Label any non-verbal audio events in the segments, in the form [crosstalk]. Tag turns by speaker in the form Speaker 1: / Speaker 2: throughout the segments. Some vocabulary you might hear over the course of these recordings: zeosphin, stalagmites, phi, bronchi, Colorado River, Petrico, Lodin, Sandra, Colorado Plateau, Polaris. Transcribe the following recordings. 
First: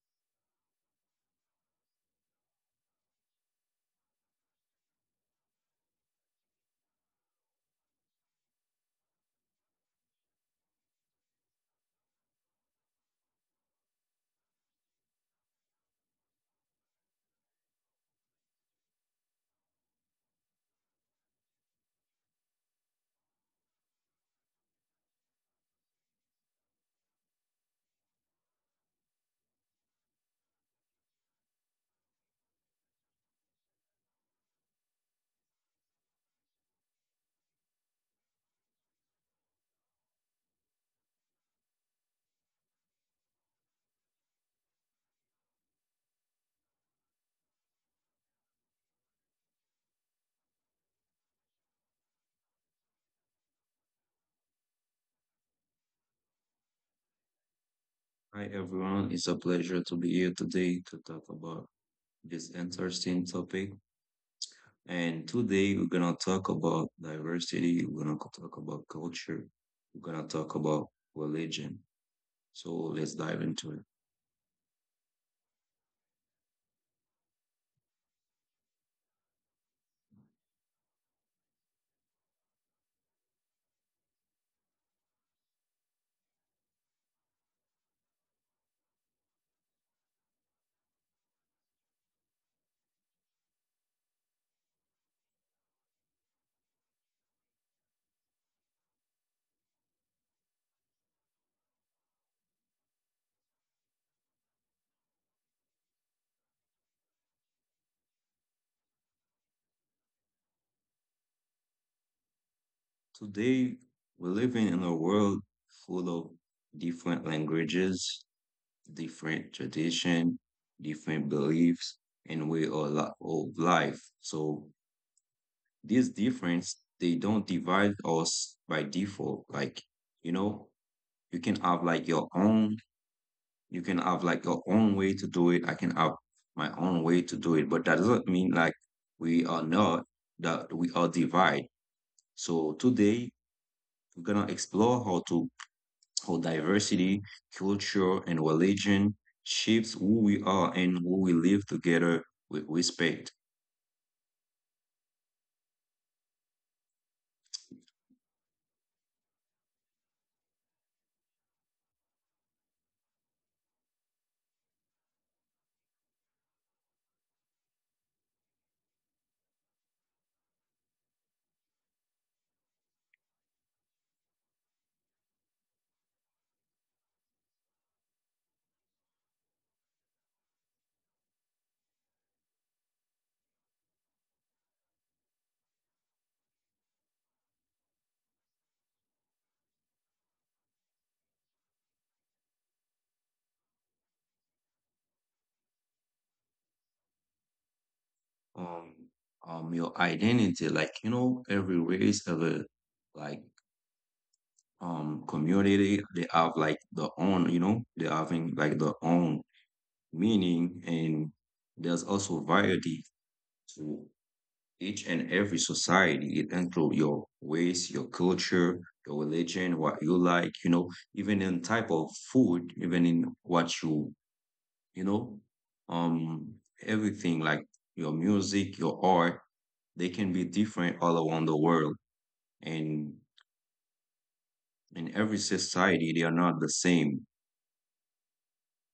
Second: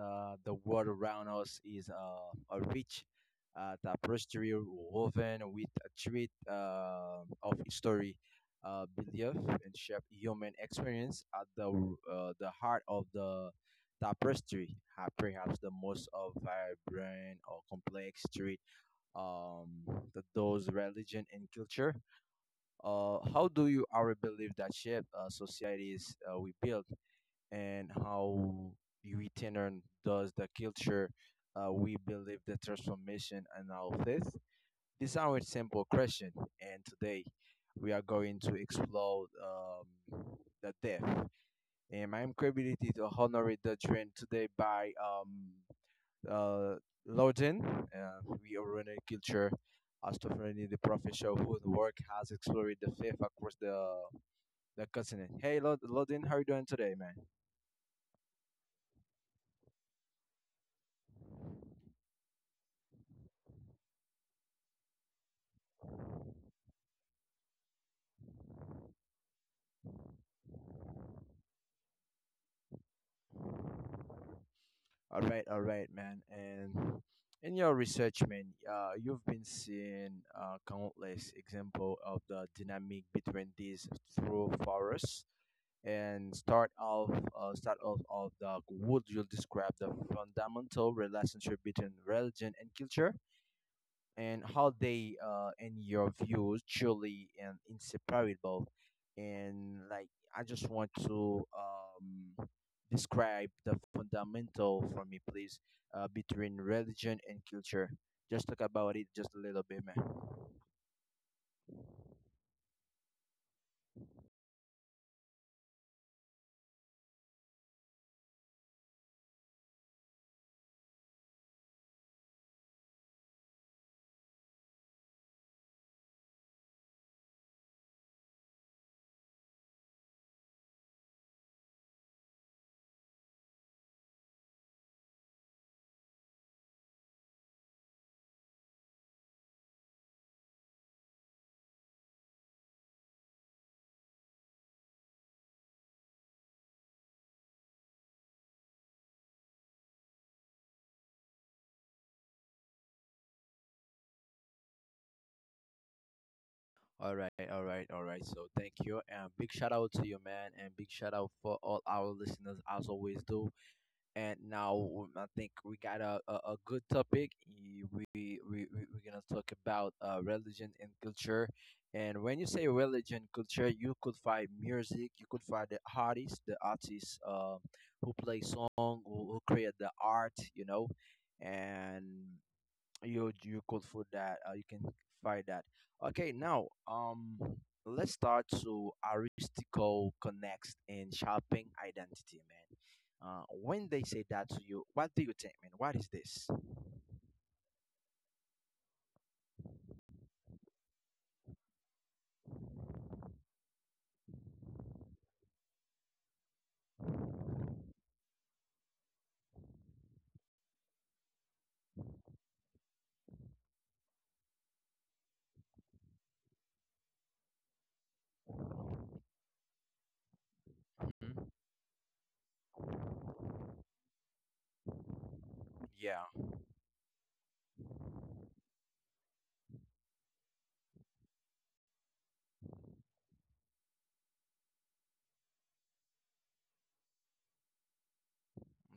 Speaker 1: The world around us is a rich tapestry woven with a thread of history, belief, and shared human experience. At the heart of the tapestry, are perhaps the most vibrant or complex thread, um, that those religion and culture. How do you our believe that shape societies we build? And how we turn does the culture we believe the transformation and our faith? These are a simple question, and today we are going to explore the depth and my credibility to honor the trend today by uh, Loden. We are running a culture as to finding the professor whose work has explored the faith across the continent. Hey, Loden, how are you doing today, man?
Speaker 2: Hi everyone, it's a pleasure to be here today to talk about this interesting topic. And today we're gonna talk about diversity, we're gonna talk about culture, we're gonna talk about religion. So let's dive into it.
Speaker 1: All right, man. And in your research, man, you've been seeing countless example of the dynamic between these through forests. And start off of the would you describe the fundamental relationship between religion and culture? And how they and your views truly and inseparable and like I just want to describe the fundamental for me please between religion and culture, just talk about it just a little bit, man.
Speaker 2: Today we're living in a world full of different languages, different tradition, different beliefs, and way of life. So this difference, they don't divide us, by default, like you know, you can have like your own, way to do it, I can have my own way to do it, but that doesn't mean like we are not that we are divided. So today we're gonna explore how diversity, culture, and religion shapes who we are and who we live together with respect.
Speaker 1: All right, all right, all right, so thank you, and big shout out to you, man, and big shout out for all our listeners, as always do. And now I think we got a good topic. We're going to talk about religion and culture. And when you say religion, culture, you could find music, you could find the artists, who play song, who create the art, you know. And you could for that you can find that okay now let's start to aristico connects and shopping identity, man. When they say that to you, what do you think, man? What is this?
Speaker 2: um your identity, like you know, every race, every, like community, they have like their own, you know, they're having like their own meaning. And there's also variety to each and every society. It includes your race, your culture, your religion, what you like, you know, even
Speaker 1: Hmm?
Speaker 2: in type of food, even in what you know,
Speaker 1: Yeah.
Speaker 2: um everything like your music, your art, they can be different all around the world, and in every society they are not the same.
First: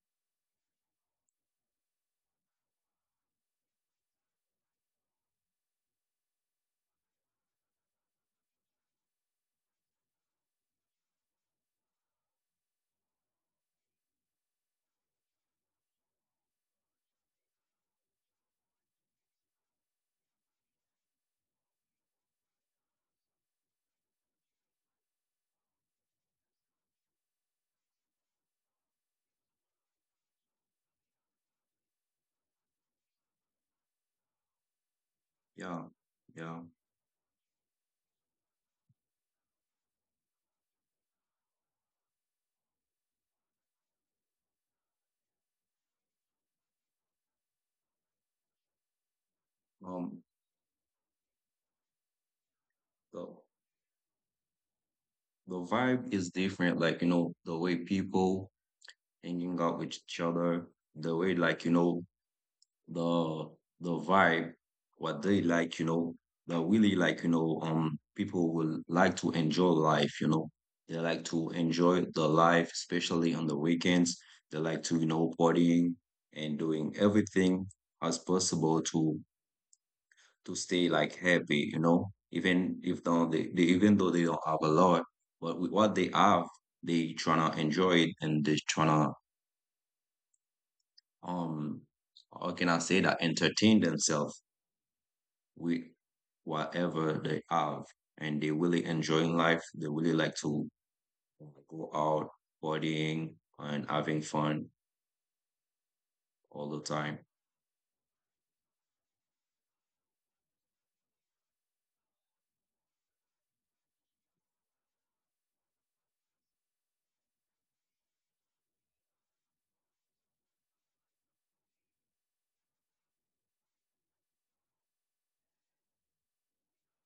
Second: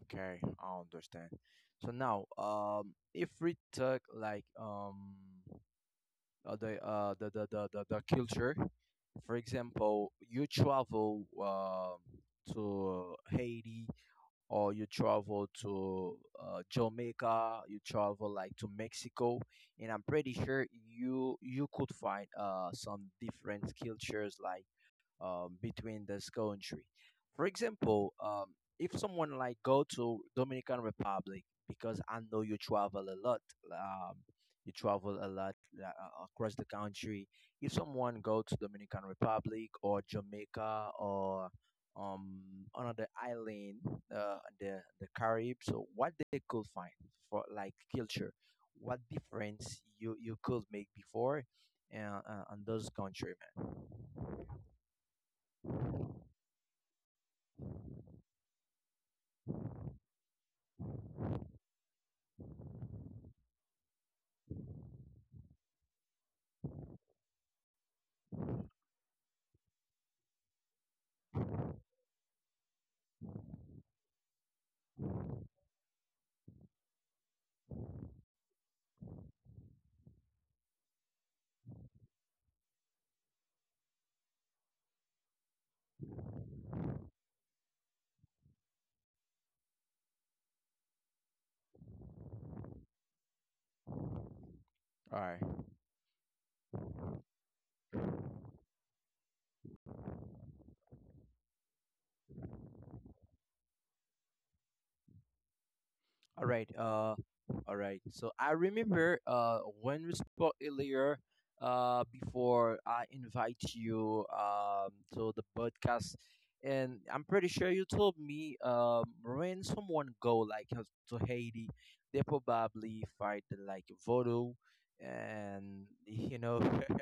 Speaker 1: Okay, I understand. So now if we talk like the culture, for example, you travel to Haiti, or you travel to Jamaica, you travel like to Mexico, and I'm pretty sure you could find some different cultures like between this country. For example, if someone like go to Dominican Republic because I know you travel a lot, um, you travel a lot
Speaker 2: Yeah.
Speaker 1: across
Speaker 2: Yeah.
Speaker 1: the country. If someone go to Dominican Republic or Jamaica or um another island, the Caribbean, so what they could find for like culture, what difference you
Speaker 2: um
Speaker 1: you could make before, on those
Speaker 2: the
Speaker 1: country, man.
Speaker 2: vibe is different, like you know, the way people hanging out with each other, the way, like you know, the vibe, what they like, you know, that really, like, you know, people will like to enjoy life, you know. They like to enjoy the life, especially on the weekends. They like to, you know, partying and doing everything as possible to stay like happy, you know. Even if don't they, even though they don't have a lot, but with what they have, they tryna enjoy it, and they tryna, um how can I say that, entertain themselves
Speaker 1: All right.
Speaker 2: with whatever they have, and they really enjoying life. They really like to go out partying and having fun
Speaker 1: All
Speaker 2: all
Speaker 1: right.
Speaker 2: the time.
Speaker 1: All right. So I remember when we spoke earlier before I invite you to the podcast, and I'm pretty sure you told me when someone go like to Haiti, they probably fight like voodoo, and you know. [laughs]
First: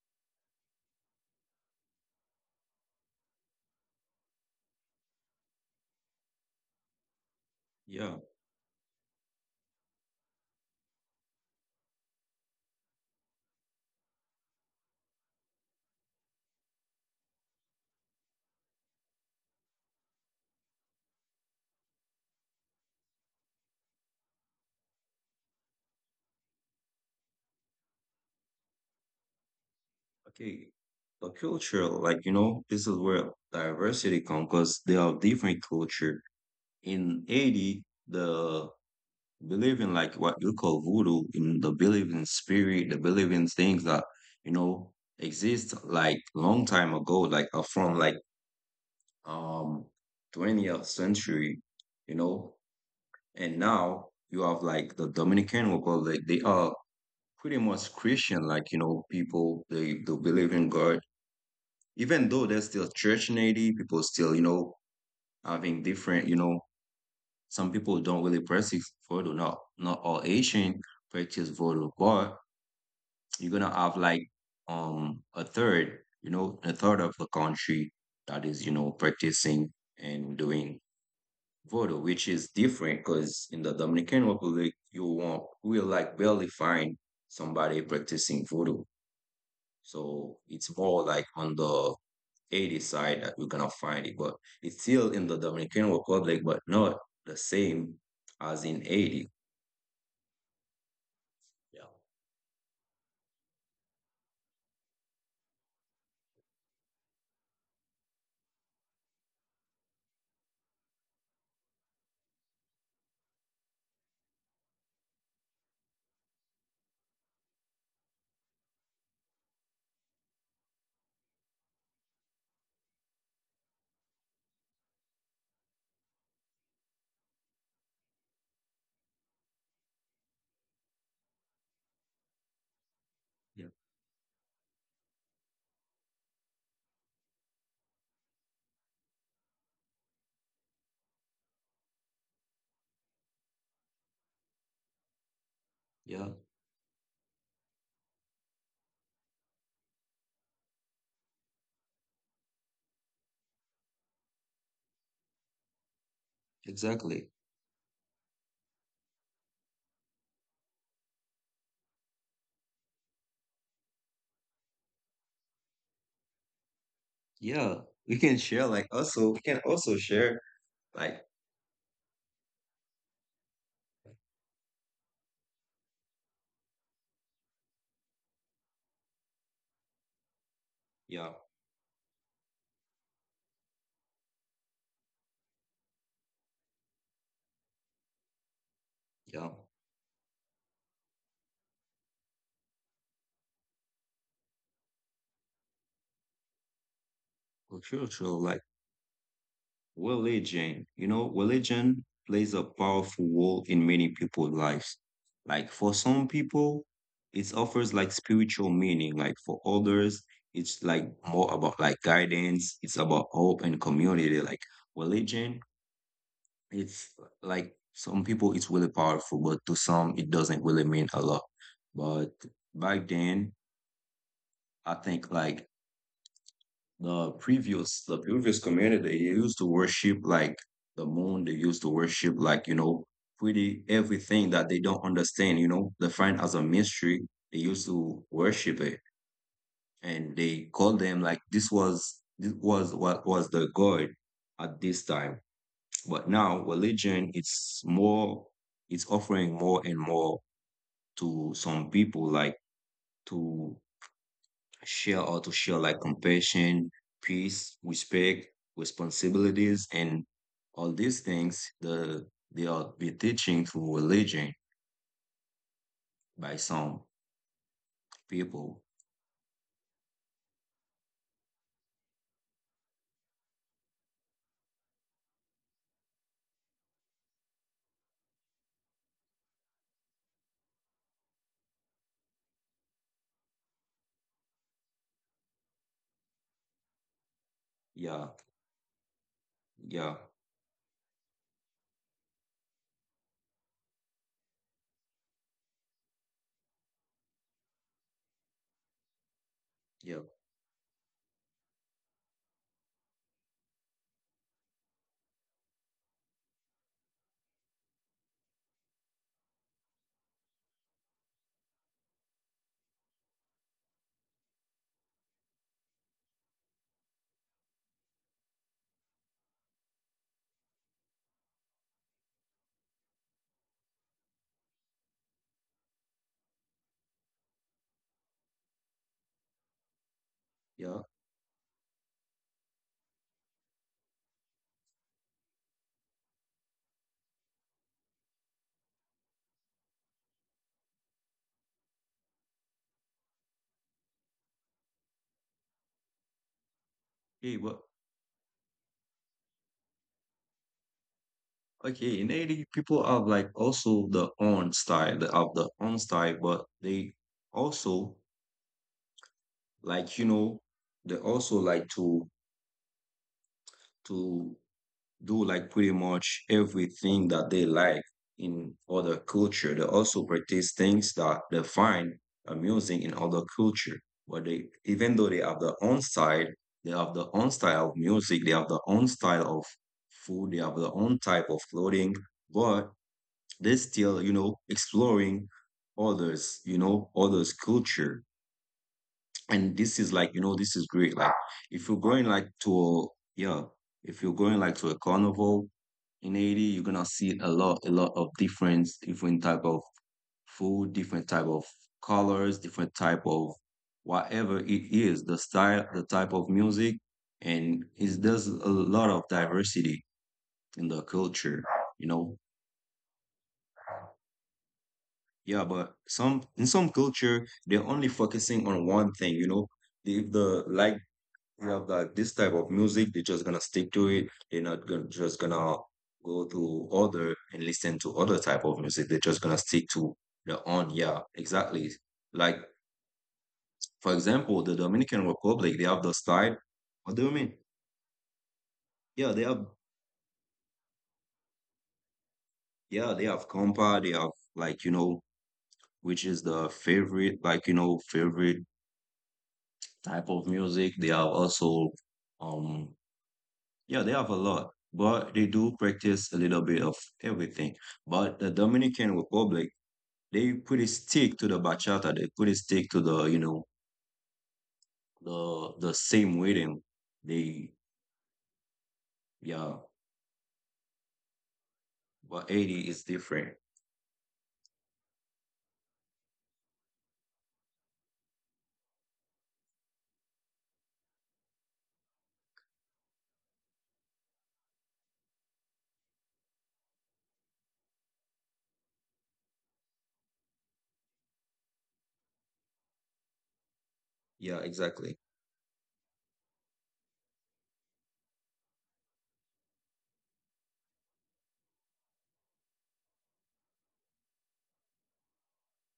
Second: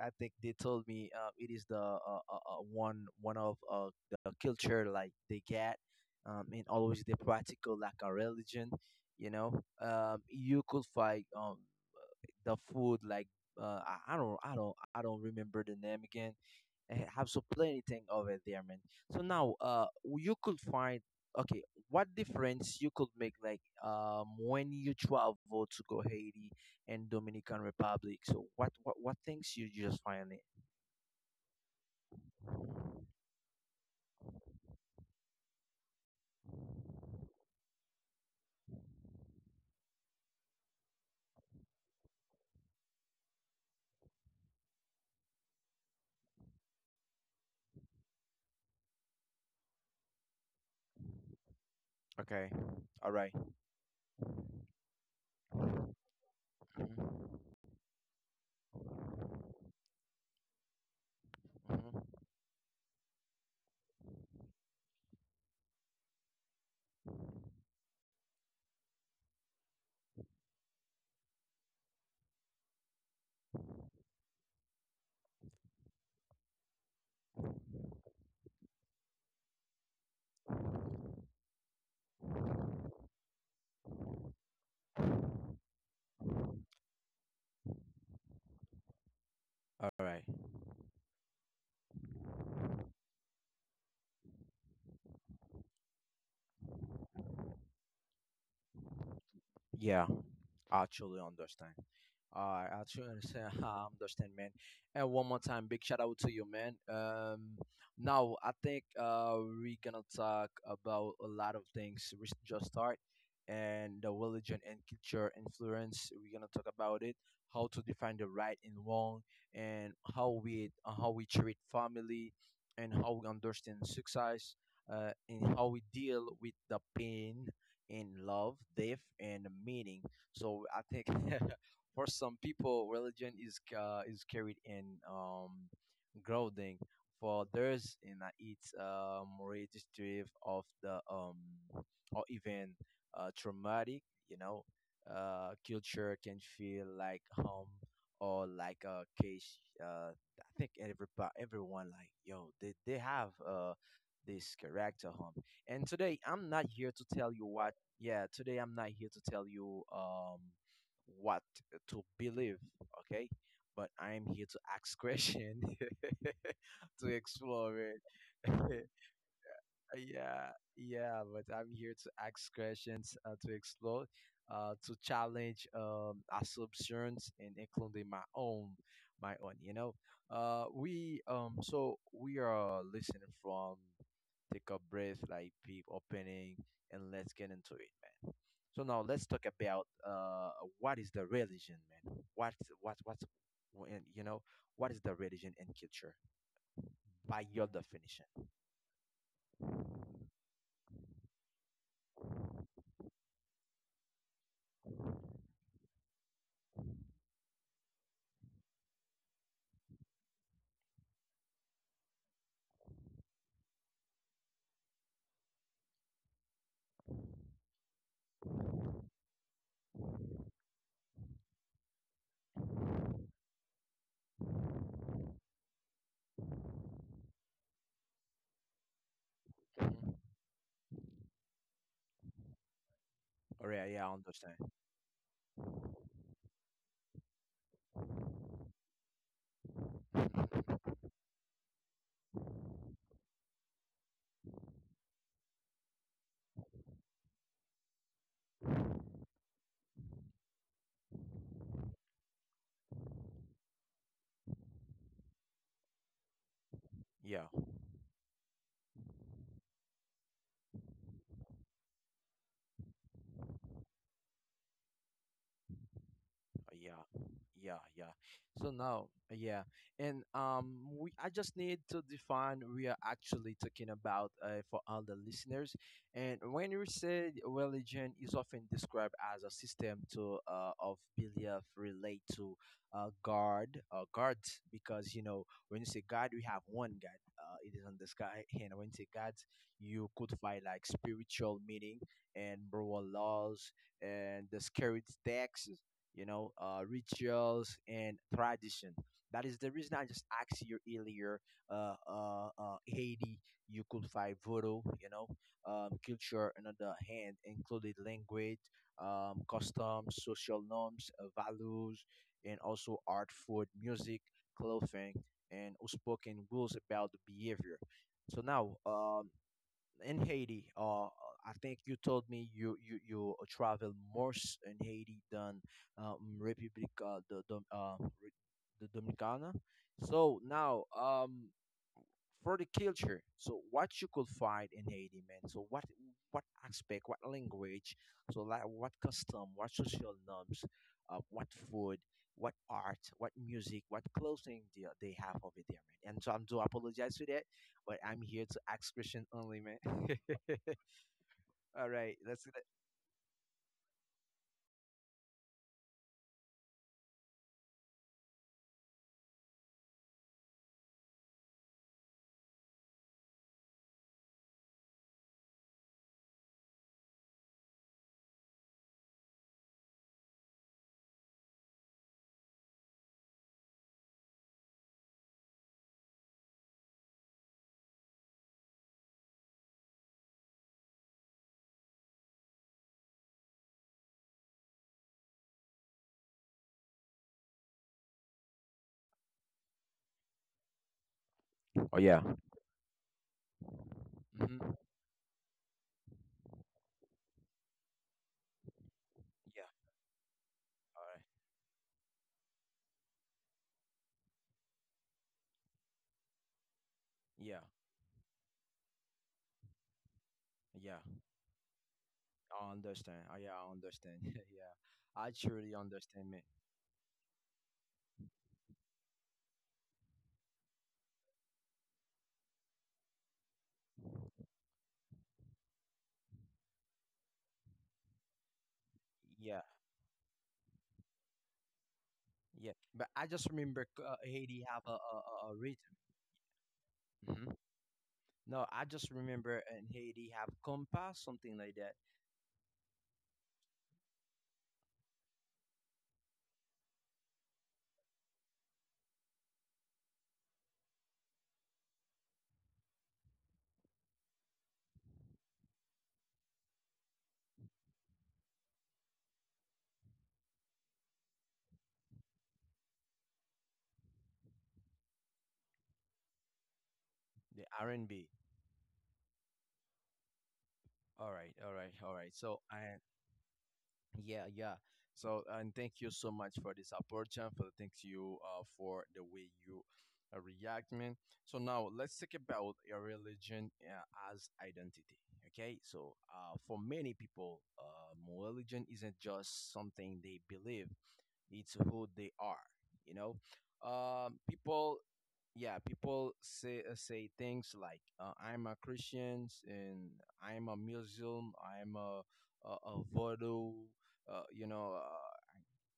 Speaker 1: I think they told me it is the one of the culture like they get, and always the practical like a
Speaker 2: Yeah.
Speaker 1: religion, you know. Um, you could find the food like I don't remember the name again. I have so plenty thing over there, man. So now you could find okay what difference you could make like when you travel to go Haiti and Dominican Republic, so what things you just find it.
Speaker 2: Okay. The culture, like you know, this is where diversity comes because they are different culture. In Haiti, the believe in like what you call voodoo, in the belief in spirit, the believe in things that, you know, exist like long time ago, like from like um 20th century, you
Speaker 1: Okay.
Speaker 2: know,
Speaker 1: All right.
Speaker 2: and now you have like the Dominican Republic. They are
Speaker 1: Mhm.
Speaker 2: pretty much Christian, like you know, people, they believe in God.
Speaker 1: Mhm.
Speaker 2: Even though there's still church native, people still, you know, having different, you know, some people don't really practice voodoo. Not all Asian practice voodoo, but you're gonna have like a third, you know, a third of the country that is, you know, practicing and doing voodoo, which is different, because in the Dominican Republic, you won't will like barely find somebody practicing voodoo.
Speaker 1: All right.
Speaker 2: So it's more like on the 80 side that you're gonna find it, but it's still in the Dominican Republic, but not the same as in 80.
Speaker 1: Yeah. Actually understand.
Speaker 2: Yeah,
Speaker 1: I actually understand. [laughs] I understand, man. And one more time, big shout out to you, man. Now I think we're gonna talk about a lot of things. We should just start, and the religion and culture influence. We're gonna talk about it, how to define the right and wrong, and how we treat family, and how we understand success, and how we deal with the pain and love, death, and meaning. So I think [laughs] for some people, religion
Speaker 2: yeah,
Speaker 1: is carried in grounding. For others, in it's registrative of the or even traumatic. You know, culture
Speaker 2: yeah,
Speaker 1: can feel like home or like a case. I think everybody, everyone, like yo, they have this character home. And today, I'm not here to
Speaker 2: exactly.
Speaker 1: tell you why. Yeah, today I'm not here to tell you what to believe, okay? But I'm here to ask question, [laughs] to explore
Speaker 2: Yeah,
Speaker 1: it.
Speaker 2: we can share
Speaker 1: [laughs]
Speaker 2: like also, we can also share
Speaker 1: Yeah, yeah,
Speaker 2: like,
Speaker 1: but I'm here to ask questions, to explore, to challenge assumptions and including my own, my own. You know, we
Speaker 2: yeah,
Speaker 1: so we are listening from, take a breath, like peep opening, and let's get into it, man. So now let's talk
Speaker 2: yeah,
Speaker 1: about what is the religion, man? What what's you know, what is the religion and culture by your
Speaker 2: for sure,
Speaker 1: definition?
Speaker 2: sure. Like religion, you know, religion plays a powerful role in many people's lives. Like for some people, it offers like spiritual meaning. Like for others, it's like more about like guidance. It's about hope and community. Like religion, it's, like some people it's really powerful, but to some it doesn't really mean a lot. But back then, I think like the previous community, they used to
Speaker 1: Mhm.
Speaker 2: worship like the moon, they used to worship like, you know,
Speaker 1: All
Speaker 2: pretty
Speaker 1: right, yeah, I
Speaker 2: everything
Speaker 1: understand.
Speaker 2: that they don't understand, you know, they find as a mystery, they used to worship it, and they called them like, this was what was the god at this time. But now religion, it's more, it's offering more and more, to some people, like, to share, like compassion,
Speaker 1: Yeah,
Speaker 2: peace, respect, responsibilities, and all these things. The they are be teaching through religion by
Speaker 1: yeah,
Speaker 2: some
Speaker 1: yeah, yeah. So
Speaker 2: people.
Speaker 1: now, yeah, and we I just need to define we are actually talking about for all the listeners. And when we say religion is often described as a system to of belief relate to God, because you know when you say God, we have one God. It is on the
Speaker 2: Yeah,
Speaker 1: sky, [laughs] and when you say God, you
Speaker 2: yeah,
Speaker 1: could find like spiritual meaning and moral laws and the scary texts, you know, rituals and tradition. That is the reason I
Speaker 2: yeah,
Speaker 1: just asked you earlier. Haiti, you could find voodoo, you know, culture. Another hand included language, customs, social norms, values, and also art, food, music, clothing, and spoken rules about behavior. So now, in Haiti, I think you told me you travel more in Haiti than Republic the Dominicana. So now,
Speaker 2: yeah.
Speaker 1: for the culture. So what you could find in Haiti, man. So what aspect, what language, so like what custom, what social norms, what food, what art, what music, what clothing they have over there, man. And so I'm do apologize for that,
Speaker 2: Hey, but
Speaker 1: but I'm here to ask question only, man. [laughs] All right,
Speaker 2: okay, in
Speaker 1: let's.
Speaker 2: Haiti, people have like also the own style. They have the own style, but they also, like you know, they also like to to do like pretty much everything that they like in other culture. They also practice things that they find amusing in other culture. But they, even though they have their own side, they have their own style of music, they have their own style of food, they have their own type of clothing, but they're still, you know, exploring others, you know, others' culture, and this is, like you know, this is great. Like if you're
Speaker 1: Oh yeah.
Speaker 2: going like to a, yeah, if you're going like
Speaker 1: Hmm.
Speaker 2: to a carnival in Haiti, you're gonna see a lot, of different, different type
Speaker 1: Yeah.
Speaker 2: of food,
Speaker 1: All right.
Speaker 2: different type of colors, different type of whatever it is, the style, the type of music,
Speaker 1: Yeah.
Speaker 2: and it's there's a lot of diversity in
Speaker 1: Yeah.
Speaker 2: the culture, you know.
Speaker 1: I understand. Oh, yeah, I understand. [laughs] Yeah. I
Speaker 2: Yeah,
Speaker 1: truly
Speaker 2: but
Speaker 1: understand, man.
Speaker 2: some, in some culture, they're only focusing on one thing, you know. If the like you have the, this type of music, they're just gonna stick to it. They're not gonna, just gonna go to other and listen to other type of music. They're just gonna
Speaker 1: Yeah.
Speaker 2: stick to their own. Yeah, exactly. Like
Speaker 1: Yeah, but I just remember
Speaker 2: for example,
Speaker 1: Haiti
Speaker 2: the
Speaker 1: have a, a,
Speaker 2: Dominican
Speaker 1: a a
Speaker 2: Republic, they
Speaker 1: rhythm.
Speaker 2: have the style. What do you
Speaker 1: Hmm.
Speaker 2: mean?
Speaker 1: No, I just
Speaker 2: Yeah, they
Speaker 1: remember
Speaker 2: have,
Speaker 1: in Haiti have compa, something like that.
Speaker 2: yeah, they have compa, they have like, you know, which is the favorite, like, you know, favorite type of music. They have also, um yeah, they have a lot, but they do practice a little bit of everything. But the Dominican Republic, they pretty stick to the bachata. They pretty stick to the, you know, the same rhythm.
Speaker 1: The
Speaker 2: They,
Speaker 1: R and B.
Speaker 2: yeah,
Speaker 1: All right, all right, all right.
Speaker 2: but
Speaker 1: So
Speaker 2: 80
Speaker 1: and
Speaker 2: is different.
Speaker 1: yeah, yeah. So and thank you so much for this opportunity. For thanks you for the way you react, man. So now let's talk about your religion as identity. Okay, so for many people, religion isn't just something they believe. It's who they are, you know. Um,
Speaker 2: Yeah,
Speaker 1: people,
Speaker 2: exactly.
Speaker 1: yeah, people say say things like I'm a Christian, and I'm a Muslim, I'm a voodoo, you know,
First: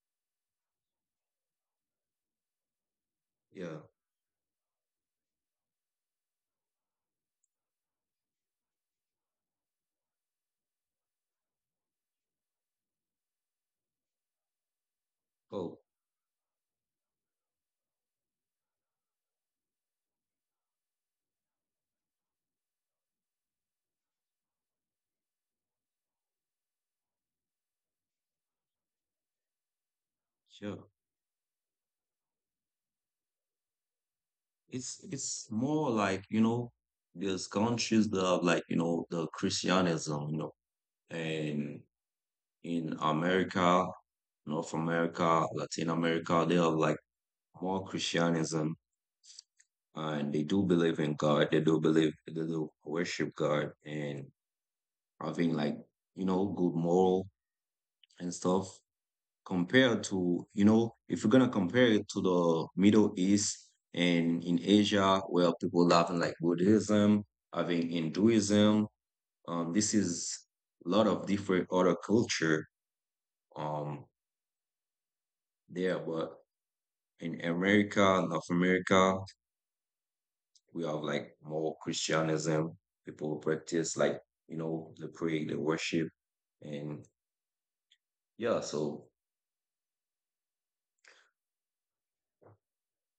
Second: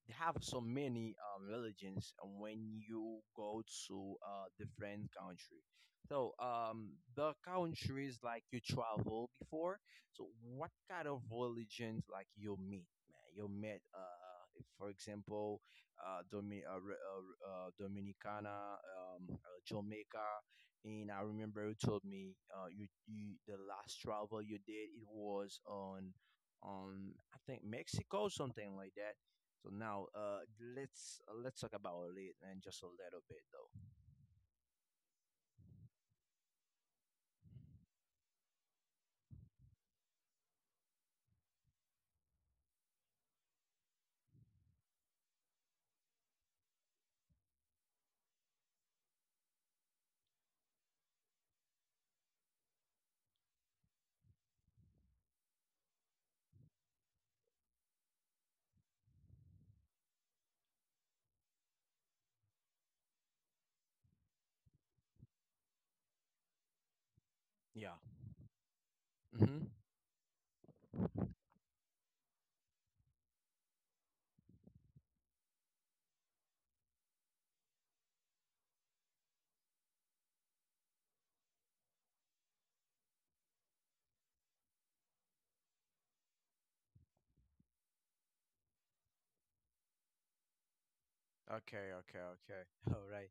Speaker 1: they have so many religions when you go
Speaker 2: Yeah.
Speaker 1: to a different country. So, the countries like you travel before. So, what kind of religions like you meet, man? You met, for example,
Speaker 2: Oh,
Speaker 1: Dominicana, Jamaica, and I remember you told me you the last travel you did it was on I think Mexico, something like that. So now,
Speaker 2: sure.
Speaker 1: let's talk about it and just a little bit though.
Speaker 2: It's more like, you know, there's countries that have like, you know, the Christianism, you know, and in America, North America, Latin America, they have like more Christianism, and they do believe in God. They do believe, they do worship God, and having like, you know, good moral and stuff. Compared to, you know, if you're gonna compare it to the Middle East and in Asia, where people laughing like Buddhism, having
Speaker 1: Yeah.
Speaker 2: Hinduism,
Speaker 1: Mm-hmm.
Speaker 2: this is a lot of different other culture, um there, but in America, North America, we have like more Christianism, people who practice like, you know, the pray, the worship. And yeah, so
Speaker 1: Okay. Okay. Okay. [laughs] All right.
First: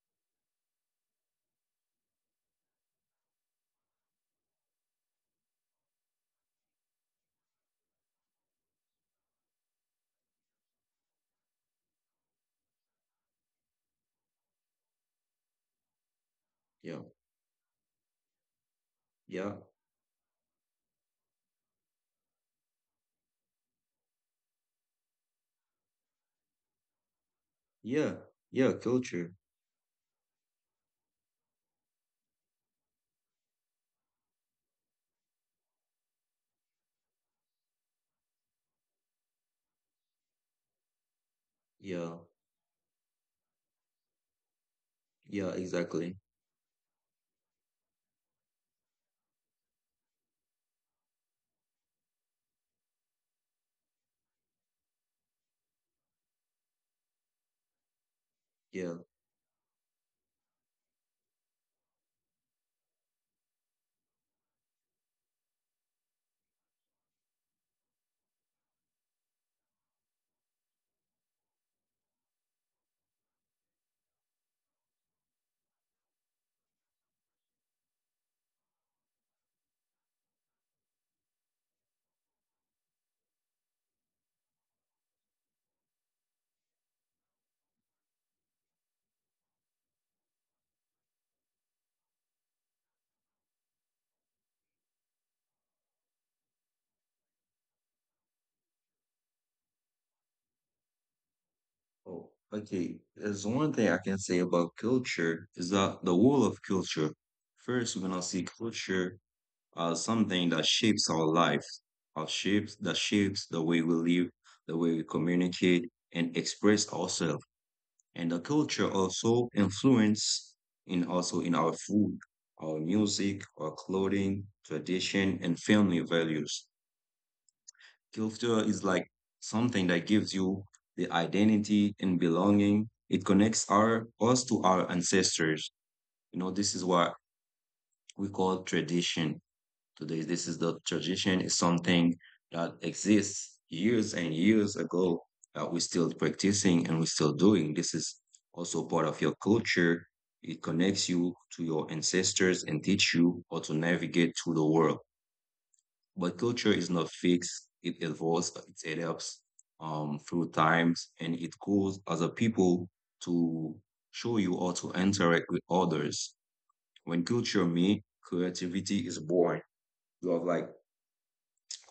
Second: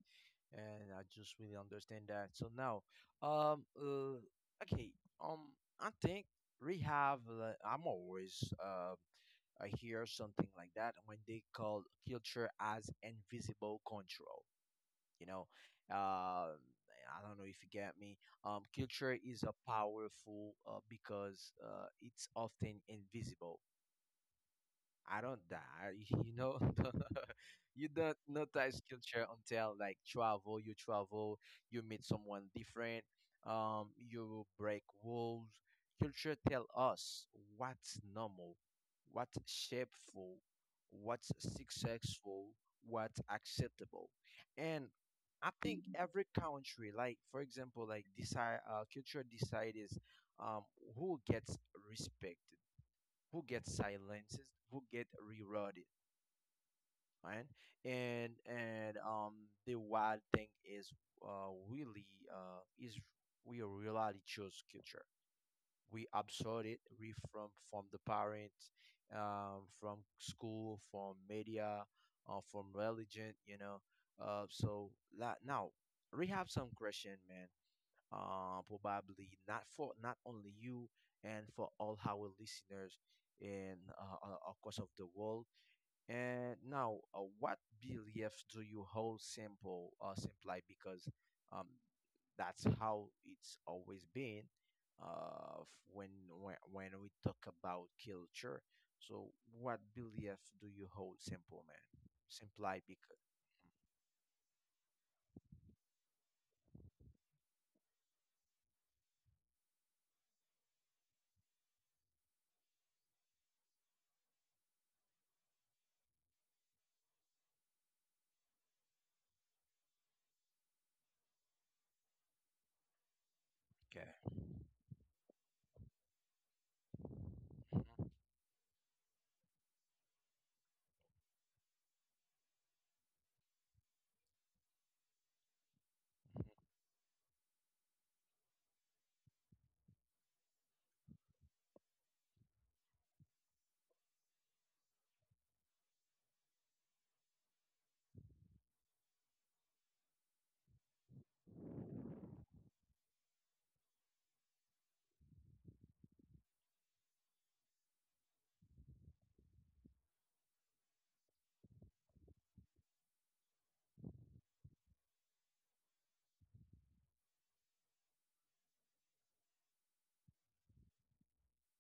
Speaker 1: And I just really understand that. So now, um, uh, okay. Um, I think we have. I'm always I hear something like that when they call culture as invisible control. You know,
Speaker 2: yeah,
Speaker 1: I don't know if you get me. Um, culture is
Speaker 2: yeah,
Speaker 1: a powerful because it's often invisible. I don't die. [laughs] You know, [laughs] you
Speaker 2: yeah,
Speaker 1: don't
Speaker 2: yeah,
Speaker 1: notice
Speaker 2: culture.
Speaker 1: culture until like travel. You travel, you meet someone different. You break rules. Culture tell us what's normal, what's shapeful, what's
Speaker 2: Yeah,
Speaker 1: successful, what's acceptable, and
Speaker 2: yeah,
Speaker 1: I think
Speaker 2: exactly.
Speaker 1: every country, like for example, like decide culture decides um, who gets respect, who get silenced, who get rerouted, right?
Speaker 2: Yeah.
Speaker 1: And The wild thing is really is we really choose culture. We absorb it. We from the parents, from school, from media, from religion. You know. So now we have some question, man, probably not for not only you and for all our listeners in across of the world. And now, what beliefs do you hold simple simply because um, that's how it's always been, when when we talk about culture. So, what beliefs do you hold simple, man?
Speaker 2: Oh,
Speaker 1: Simply
Speaker 2: okay.
Speaker 1: because
Speaker 2: There's one thing I can say about culture, is that the whole of culture. First, we're gonna see culture as something that shapes our lives, our shapes that shapes the way we live, the way we communicate and express ourselves, and the culture also influence in, also in our food, our music, our clothing,
Speaker 1: okay.
Speaker 2: tradition, and family values.
Speaker 1: Mhm,
Speaker 2: Culture is like something that gives you the identity and belonging. It connects our us to our ancestors. You know,
Speaker 1: mhm,
Speaker 2: this is what we call tradition today. This is, the tradition is something that exists years and years ago, that we're still practicing and we're still doing. This is also part of your culture. It connects you to your ancestors and teach you how to navigate through the world. But culture is not fixed. It evolves, it adapts, through times, and it goes as a people to show you how to interact with others. When culture meets creativity is born. You have like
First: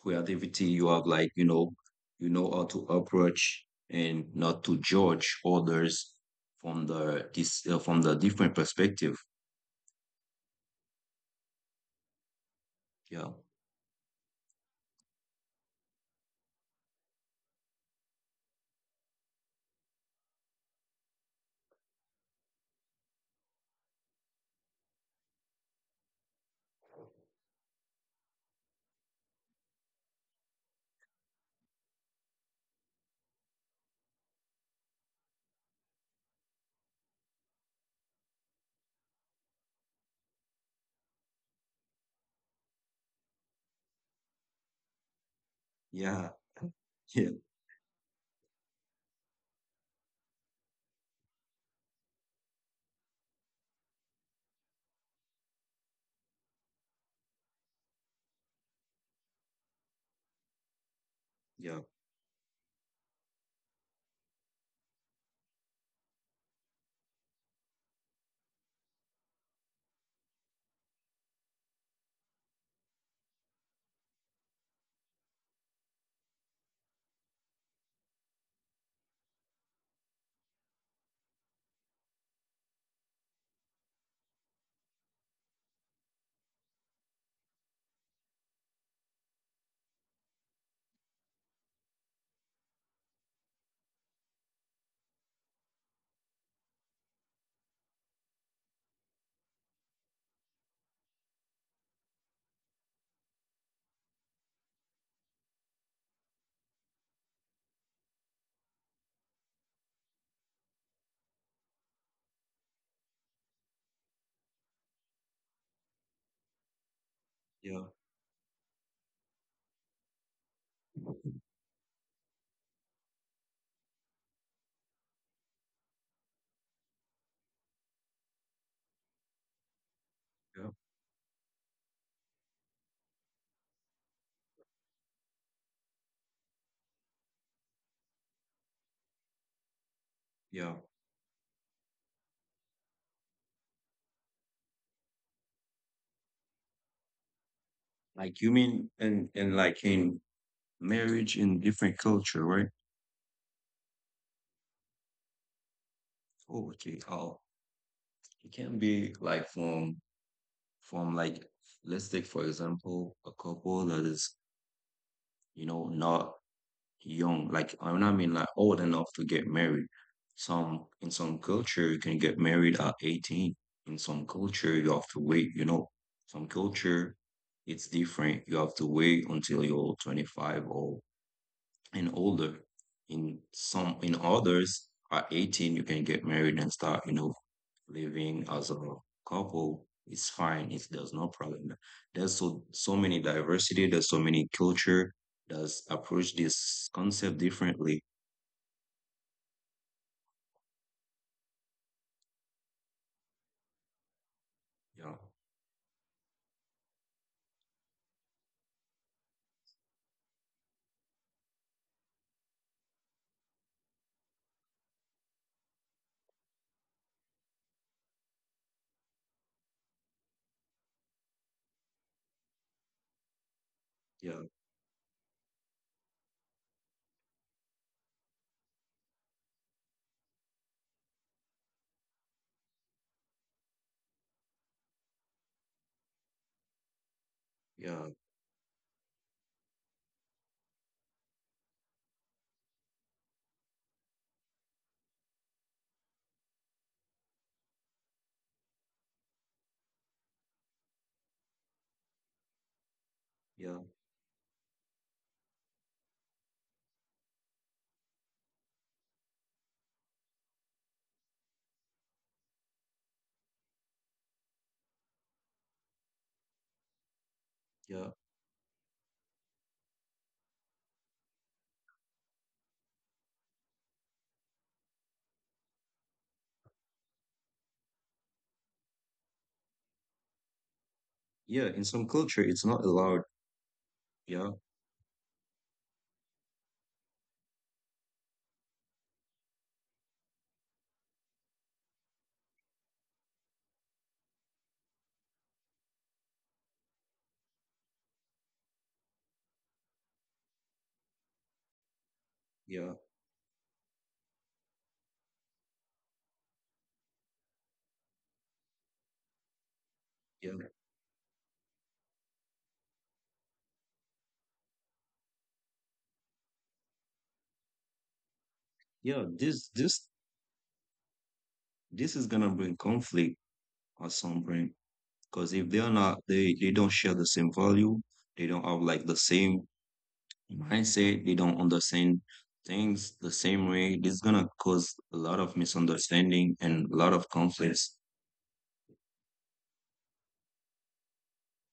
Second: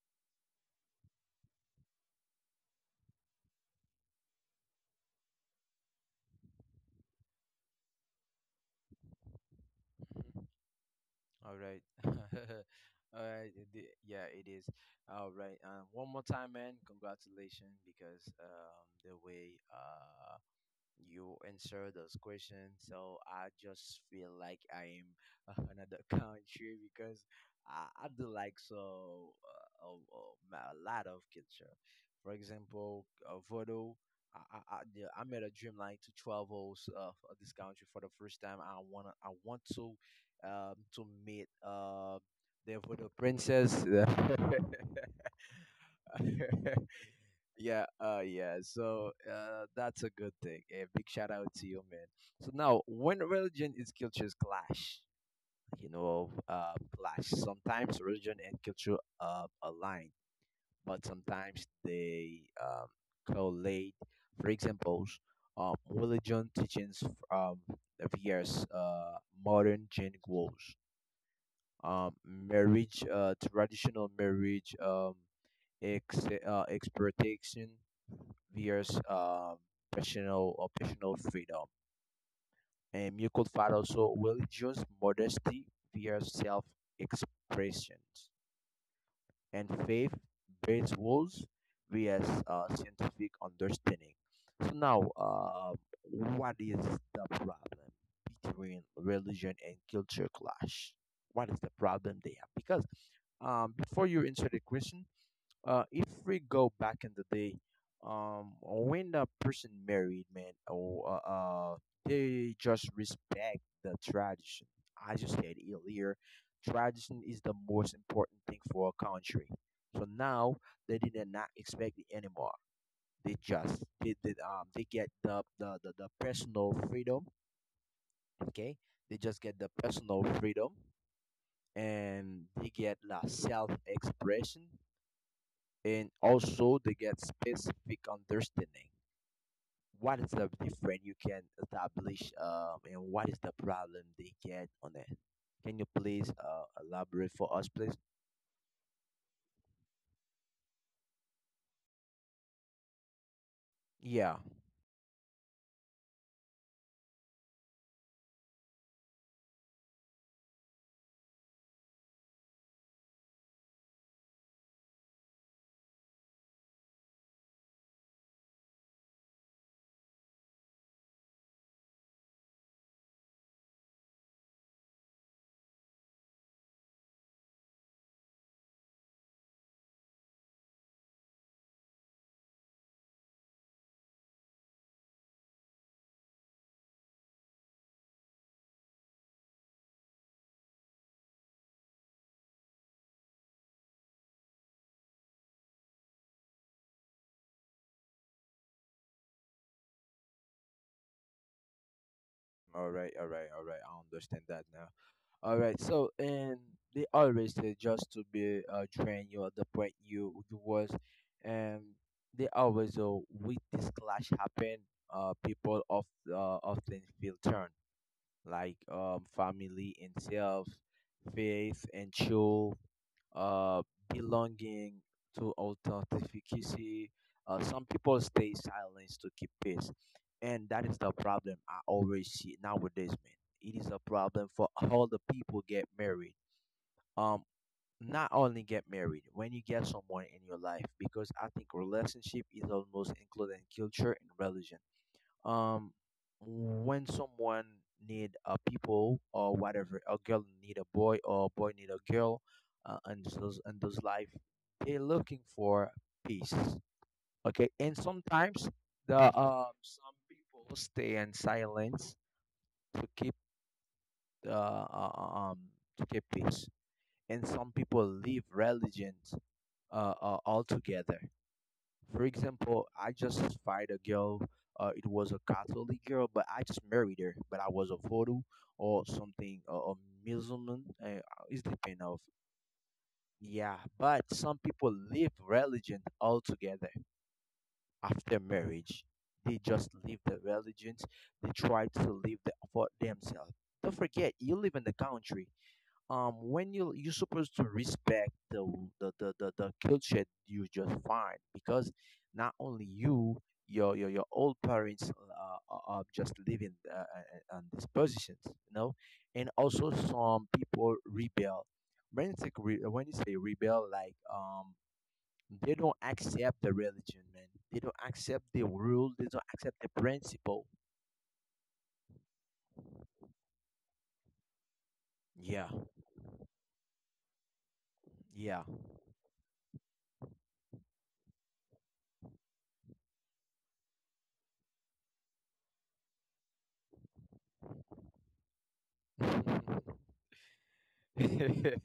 Speaker 2: creativity, you have like, you know, you know how to approach and not to judge others, from the, this from the different perspective.
Speaker 1: mhm. All right. [laughs] All
Speaker 2: Yeah,
Speaker 1: right. Yeah, it is. All right. One more time, man. Congratulations because the way you answer those questions. So I just feel like I am [laughs] another country because I do like so a lot of culture. For example, Voodoo. I made a dream like to travel this country for the first time. I want to meet the voodoo princess.
Speaker 2: yeah,
Speaker 1: [laughs]
Speaker 2: yeah,
Speaker 1: [laughs] Yeah, yeah. So that's a good thing. A big shout out to you, man. So now, when religion is cultures clash, you know, clash. Sometimes religion and culture align, but sometimes
Speaker 2: yeah,
Speaker 1: they collide. For example, religion teachings from the various modern Jane goals, marriage, traditional marriage, ex exploitation versus personal optional freedom. And you could find also religious modesty versus self-expressions and faith-based rules versus scientific understanding. So now, what is the problem between religion and culture clash? What is the problem there? Because before you answer the question, if we go back in the day, when the person married, man, or they just respect the tradition. I just said earlier, tradition is the most
Speaker 2: yeah,
Speaker 1: important thing for a country. So now they did not expect it anymore. They they get the personal freedom. Okay, they just get the personal freedom
Speaker 2: yeah,
Speaker 1: and they get la self expression, and also they get specific understanding. What is the difference
Speaker 2: yeah.
Speaker 1: you can establish, and what is the problem they get on it? Can you please elaborate for us, please?
Speaker 2: Like you mean, and, like in marriage in different culture, right?
Speaker 1: Yeah,
Speaker 2: Oh, okay. Oh, it can be like, from like, let's take for example a couple that is, you know, not young, like I mean, like old enough to get married. Some, in some culture, you can get married at 18. In some culture you have to wait, you know. Some culture, it's different. You have to wait until you're 25 or and older. In some, in others, at 18, you can get married and start, you know, living as a couple. It's fine. It's, there's no problem. There's so many diversity. There's so many culture. Does approach this concept differently.
Speaker 1: all right, all right, all right, I understand that now.
Speaker 2: Yeah,
Speaker 1: All right, so and they always say, just to be train you at the point you you was, and they always with this clash happen, people of often feel turned, like family and self, faith and show, uh,
Speaker 2: yeah,
Speaker 1: belonging to authenticity. Some people stay silent to keep peace, and that is the problem I always see nowadays, man. It is a problem for all the people get married. Um,
Speaker 2: yeah,
Speaker 1: not only get married, when you get someone in your life, because I think relationship is almost including culture and religion. um when someone need a people, or whatever, a girl need a boy or a boy need a girl, and
Speaker 2: yeah,
Speaker 1: those life they're looking for peace. Okay, and sometimes the some people stay in silence to keep uh, uh, um to keep peace, and some people
Speaker 2: yeah,
Speaker 1: leave religion, altogether. For example, I just fired a girl. It was a Catholic girl, but I just married her. But I was a voodoo or something, a Muslim. It's
Speaker 2: yeah. In
Speaker 1: depend
Speaker 2: some
Speaker 1: of.
Speaker 2: culture, it's not allowed.
Speaker 1: Yeah, but
Speaker 2: Yeah,
Speaker 1: some people leave religion altogether after marriage. They just leave the religions. They try to live the, for themselves. Don't forget, you live in the country when you're supposed to respect the culture you just find, because not
Speaker 2: yeah,
Speaker 1: only you, your old parents are just living on these positions, you know. And also some
Speaker 2: yeah,
Speaker 1: people rebel. When it's like when you say rebel, like they don't accept the religion, man. They don't accept the rule,
Speaker 2: yeah.
Speaker 1: they don't accept the principle.
Speaker 2: This is gonna bring conflict at some point. Because if
Speaker 1: Yeah,
Speaker 2: they're not, they don't share the same value, they don't
Speaker 1: yeah.
Speaker 2: have like the same mindset, they don't understand things the same way. This is gonna cause a lot of misunderstanding and a lot of conflicts.
Speaker 1: [laughs]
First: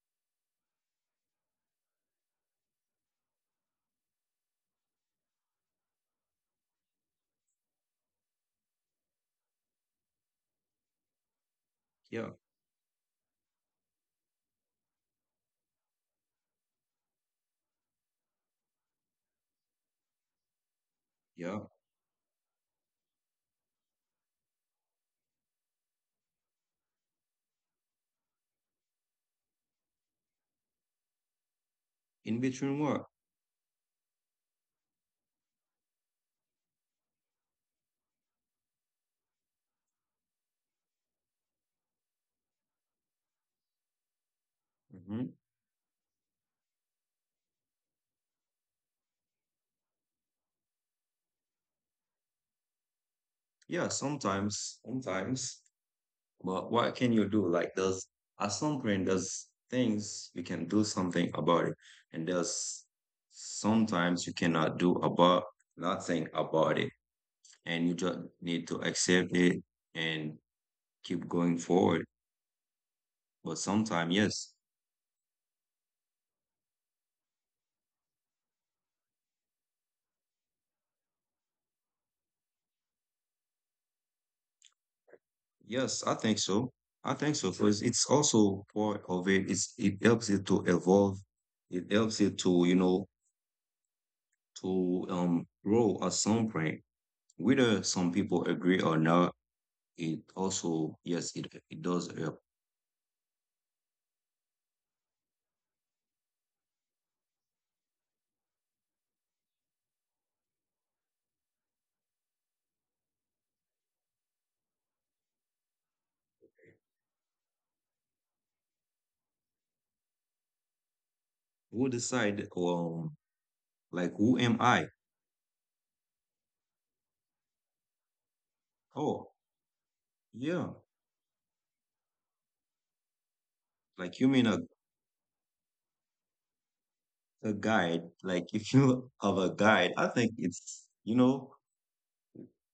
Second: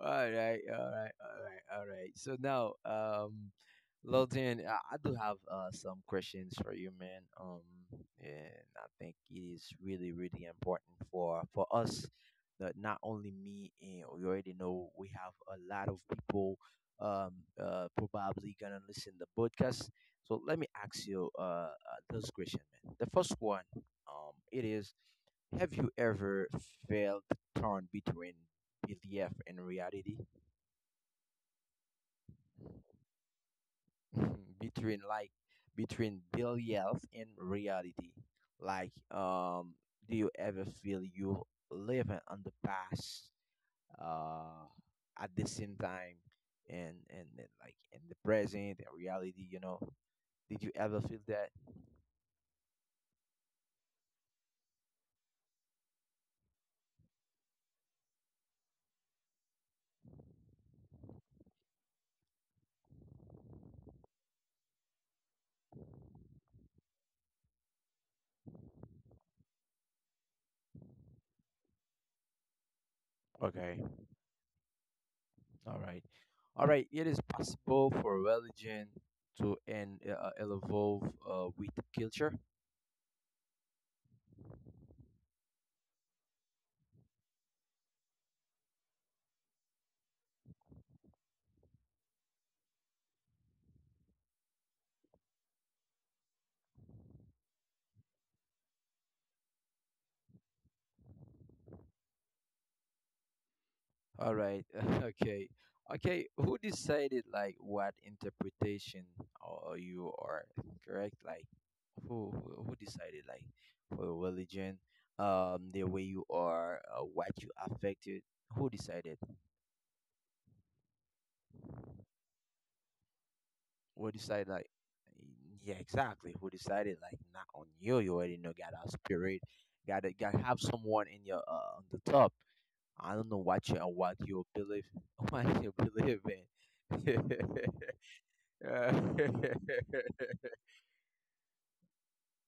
Speaker 1: All right, all right, all right, all right. So now, Lilton, I do have some questions for you, man. And I think it is really, really important for us
Speaker 2: Yeah,
Speaker 1: that not only me, and we already know we have a lot of people um probably gonna listen the podcast. So let me ask you
Speaker 2: yeah.
Speaker 1: this question, man. The first one, it is, have you ever felt torn between belief and reality?
Speaker 2: In between what?
Speaker 1: [laughs] Between like, between belief and reality. Like do you ever feel you living on the past uh
Speaker 2: Hmm.
Speaker 1: at the same time, and and like in the present and reality, you know? Did you ever feel that?
Speaker 2: Yeah, sometimes, sometimes. But what can you do? Like, there's at some point there's things you can do something about it, and there's sometimes you cannot do about nothing about it. And you just need to accept it and keep going forward. But
Speaker 1: Okay.
Speaker 2: sometimes, yes,
Speaker 1: All right. All right. It is possible for religion to and evolve with culture.
Speaker 2: yes, I think so. I think so because it's also part of it. It helps it to evolve. It helps it to to grow at some point. Whether some people agree or not, it also yes, it does help.
Speaker 1: All right. [laughs] Okay. Okay. Who decided like what interpretation or you are correct? Like who decided like for religion, the way you are, what you affected. Who decided?
Speaker 2: Who decide like
Speaker 1: Who
Speaker 2: who am
Speaker 1: decided like?
Speaker 2: I?
Speaker 1: Yeah, exactly. Who decided like not on you? You already know. Got a
Speaker 2: Oh
Speaker 1: spirit. Got to got
Speaker 2: yeah,
Speaker 1: have someone in your on the top. I don't know
Speaker 2: like you
Speaker 1: what
Speaker 2: may not
Speaker 1: you believe [laughs] what you believe in.
Speaker 2: a
Speaker 1: [laughs]
Speaker 2: guide, like if you
Speaker 1: Yeah.
Speaker 2: [laughs] have a guide, I think
Speaker 1: [laughs]
Speaker 2: it's, you know,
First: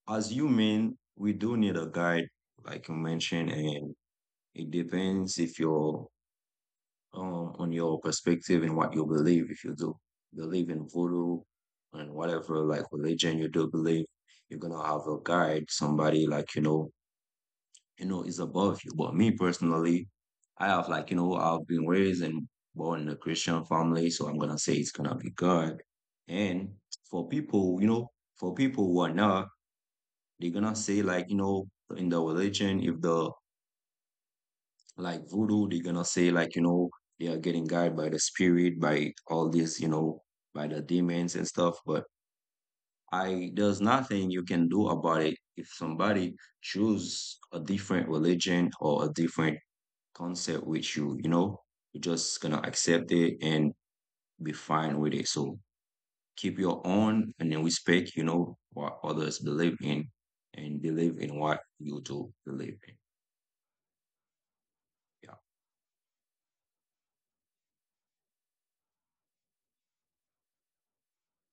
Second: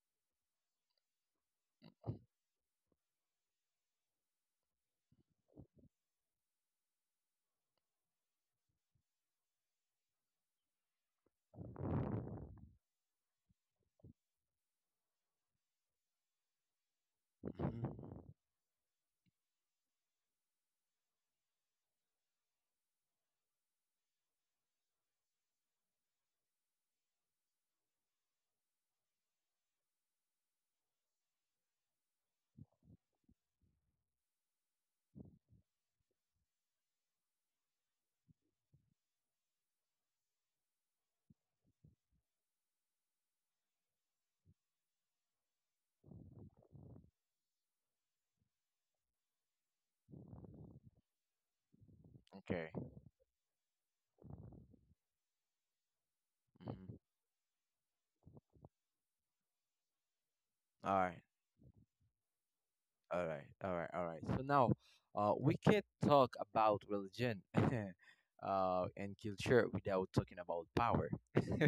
Speaker 2: as human, we do need a guide, like you mentioned, and it depends if you're on your perspective and what you believe. If you do believe in voodoo and whatever like religion you do believe, you're gonna have a guide, somebody like you
Speaker 1: Hmm.
Speaker 2: know, is above you. But me personally, I have like, you know, I've been raised and born in a Christian family, so I'm gonna say it's gonna be God. And for people, you know, for people who are not, they're gonna say like, you know, in the religion, if the like voodoo, they're gonna say like, you know, they are getting guided by the spirit, by all this, you know, by the demons and stuff. But I there's nothing you can do about it if somebody choose a different religion or a different concept with you, you know? You're just
Speaker 1: Okay.
Speaker 2: gonna accept it and be fine with it. So keep
Speaker 1: Hmm.
Speaker 2: your own and then respect, you know, what others believe in
Speaker 1: All
Speaker 2: and
Speaker 1: right.
Speaker 2: believe in what you do believe in.
Speaker 1: All right. All right. All right. So now,
Speaker 2: Yeah.
Speaker 1: we can't talk about religion, [laughs] and culture without talking about power. [laughs]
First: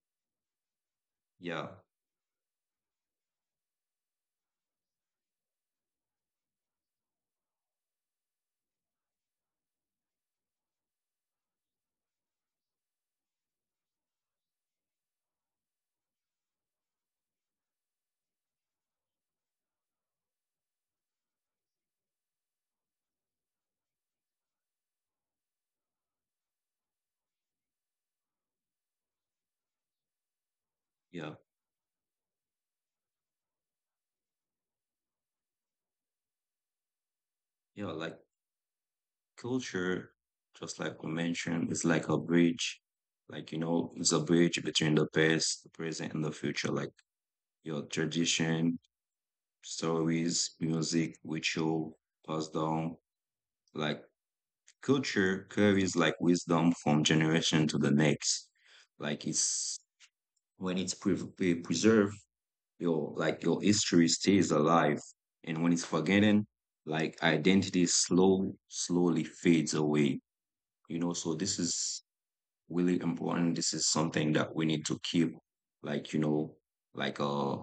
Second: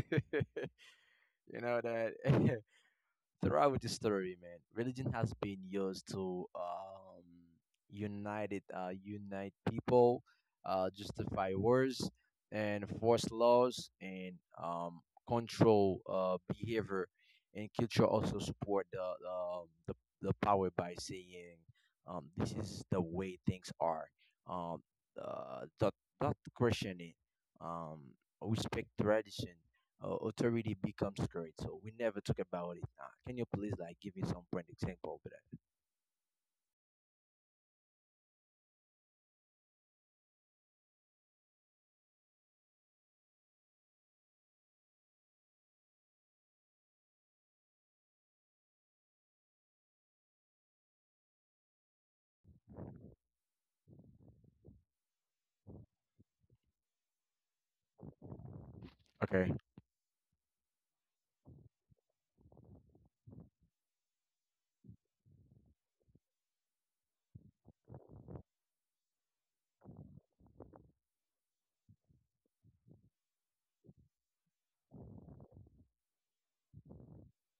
Speaker 1: You
Speaker 2: Yeah.
Speaker 1: know that. [laughs] Throughout the story, man, religion has been used to unite it, unite people, justify wars, and force laws, and control behavior. And culture also support the power by saying, "This is the way things are." Um, not not questioning, um, respect tradition, authority becomes
Speaker 2: Yeah.
Speaker 1: great. So we never talk about it now. Can you please like give me some point example of that?
Speaker 2: Yeah. Like culture, just like we mentioned, it's like a bridge. Like, you know, it's a bridge between the past, the present, and the future. Like your tradition, stories, music, ritual, passed down, like culture carries like wisdom from generation to the next. Like
Speaker 1: Okay.
Speaker 2: it's when it's preserved, your like your history stays alive, and when it's forgotten, like identity slowly fades away. You know, so this is really important. This is something that we need to keep, like you know, like uh,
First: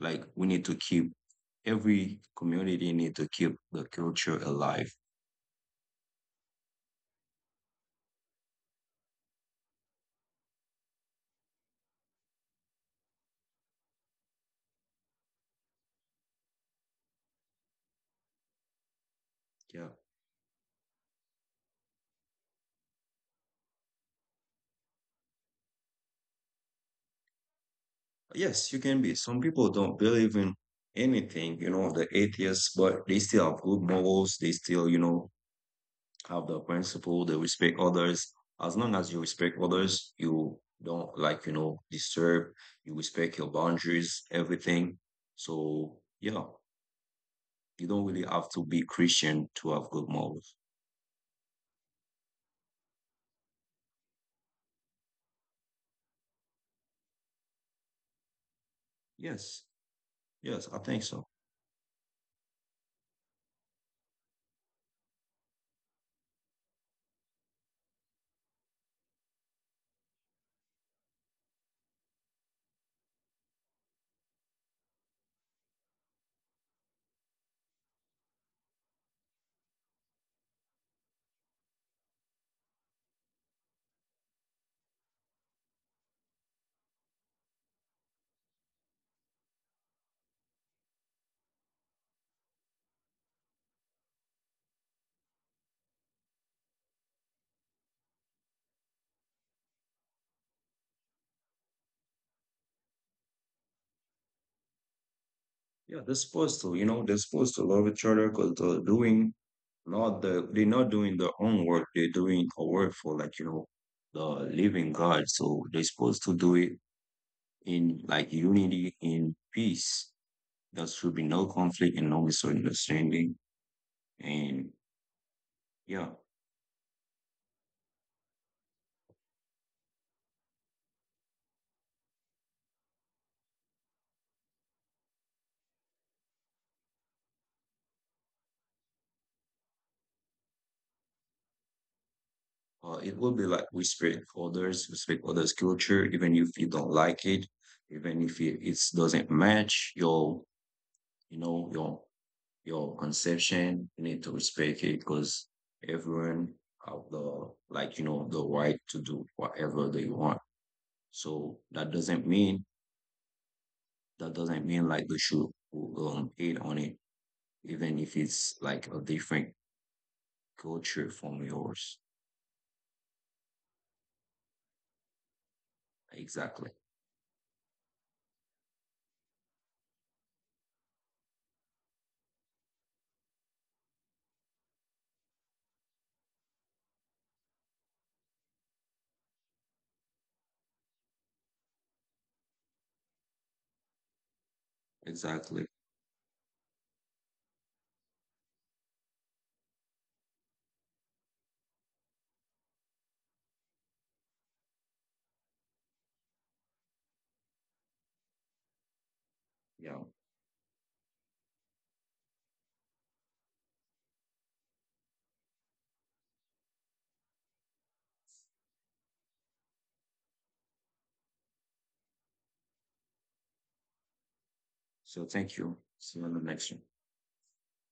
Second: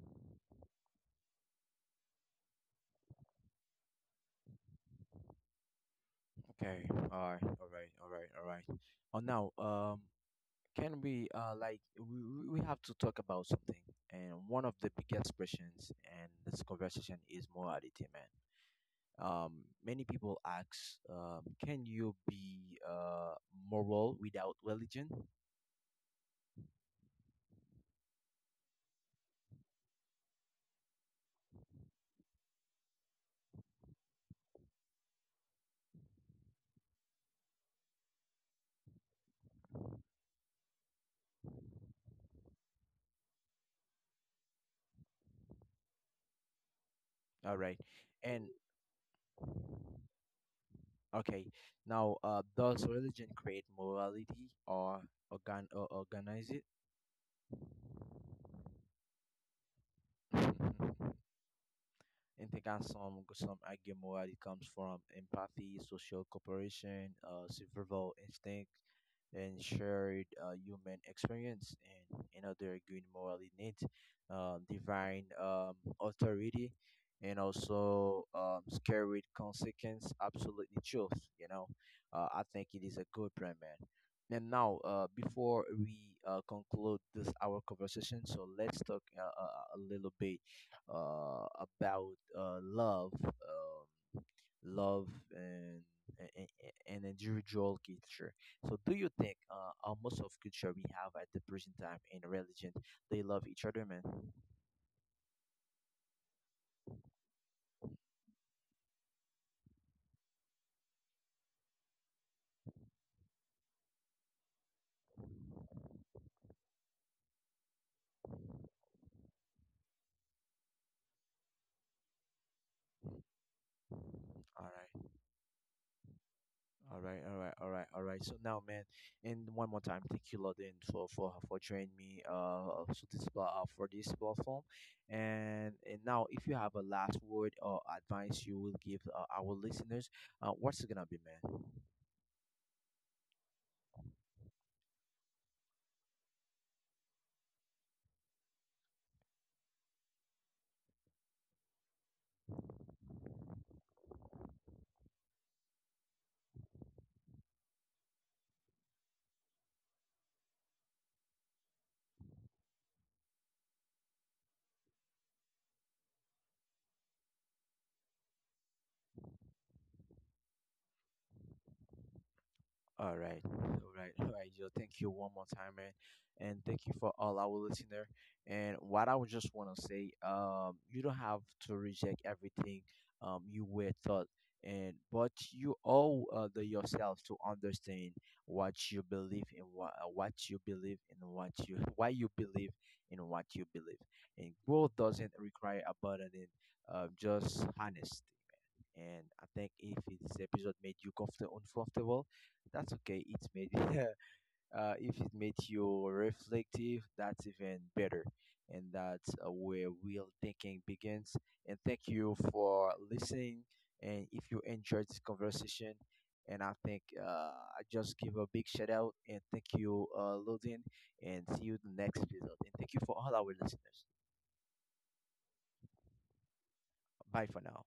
Speaker 2: like we need to keep every community need to keep the culture alive.
Speaker 1: Okay. All right. All right. All right. All right. Oh, now, can we like we have to talk about something, and one of the biggest questions in this conversation is morality, man. Um,
Speaker 2: Yeah.
Speaker 1: many people ask, can you be moral without religion?
Speaker 2: Yes, you can be. Some people don't believe in anything, you know, the atheists, but they still have good morals. They still, you know, have the principle. They respect others. As long as you respect others, you don't like, you know, disturb. You respect your boundaries, everything. So, yeah,
Speaker 1: All right,
Speaker 2: you don't really
Speaker 1: and
Speaker 2: have to be Christian to have good morals.
Speaker 1: okay, now does religion create morality or organize
Speaker 2: Yes,
Speaker 1: it?
Speaker 2: yes, I think
Speaker 1: [laughs]
Speaker 2: so.
Speaker 1: And think, and some argument where it comes from empathy, social cooperation, survival instinct, and shared human experience, and another green morally need, divine authority, and also scary consequence. Absolutely truth. You know, I think it is a good brand, man. And now, before we conclude this our conversation, so let's talk a little bit about love, love and, and and individual culture. So, do you think most of culture we have at the present time in religion, they love each other, man?
Speaker 2: Yeah, they're supposed to, you know, they're supposed to love each other because they're doing not the they're not doing their own work, they're doing a work for like, you know, the living God. So they're supposed to do it in like unity, in peace. There should be no conflict and no misunderstanding. And yeah,
Speaker 1: All right, all right, all right, all right, all right. So now, man, and one more time, thank you, Lodin, for joining me so this, for this platform. And now, if you have a last word or advice you will give our listeners, what's it gonna be, man?
Speaker 2: it will be like respect for others, respect others' culture, even if you don't like it, even if it doesn't match your, you know, your conception, you need to respect it because everyone have the like you know the right to do whatever they want. So that doesn't mean like they should hate on it, even if it's like a different culture from yours.
Speaker 1: All right, all right, all right, yo. Thank you one more time, man, and
Speaker 2: Exactly.
Speaker 1: thank you for all our listener. And what I would just want to say, you don't have to reject everything, you were taught, and but you owe the yourself to understand what you believe in, what you believe in, what you [laughs] why you believe in what you believe. And growth doesn't
Speaker 2: Exactly.
Speaker 1: require abandoning, just honest. And I think if this episode made you comfortable, uncomfortable, that's okay. It made [laughs] if it made you reflective, that's even better. And that's where
Speaker 2: Yeah.
Speaker 1: real thinking begins. And thank you for listening. And if you enjoyed this conversation, and I think I just give a big shout out and thank you, Ludin, and see you in the next episode. And thank you for all our listeners.
Speaker 2: So thank you. See you on the next one.
Speaker 1: Bye for now.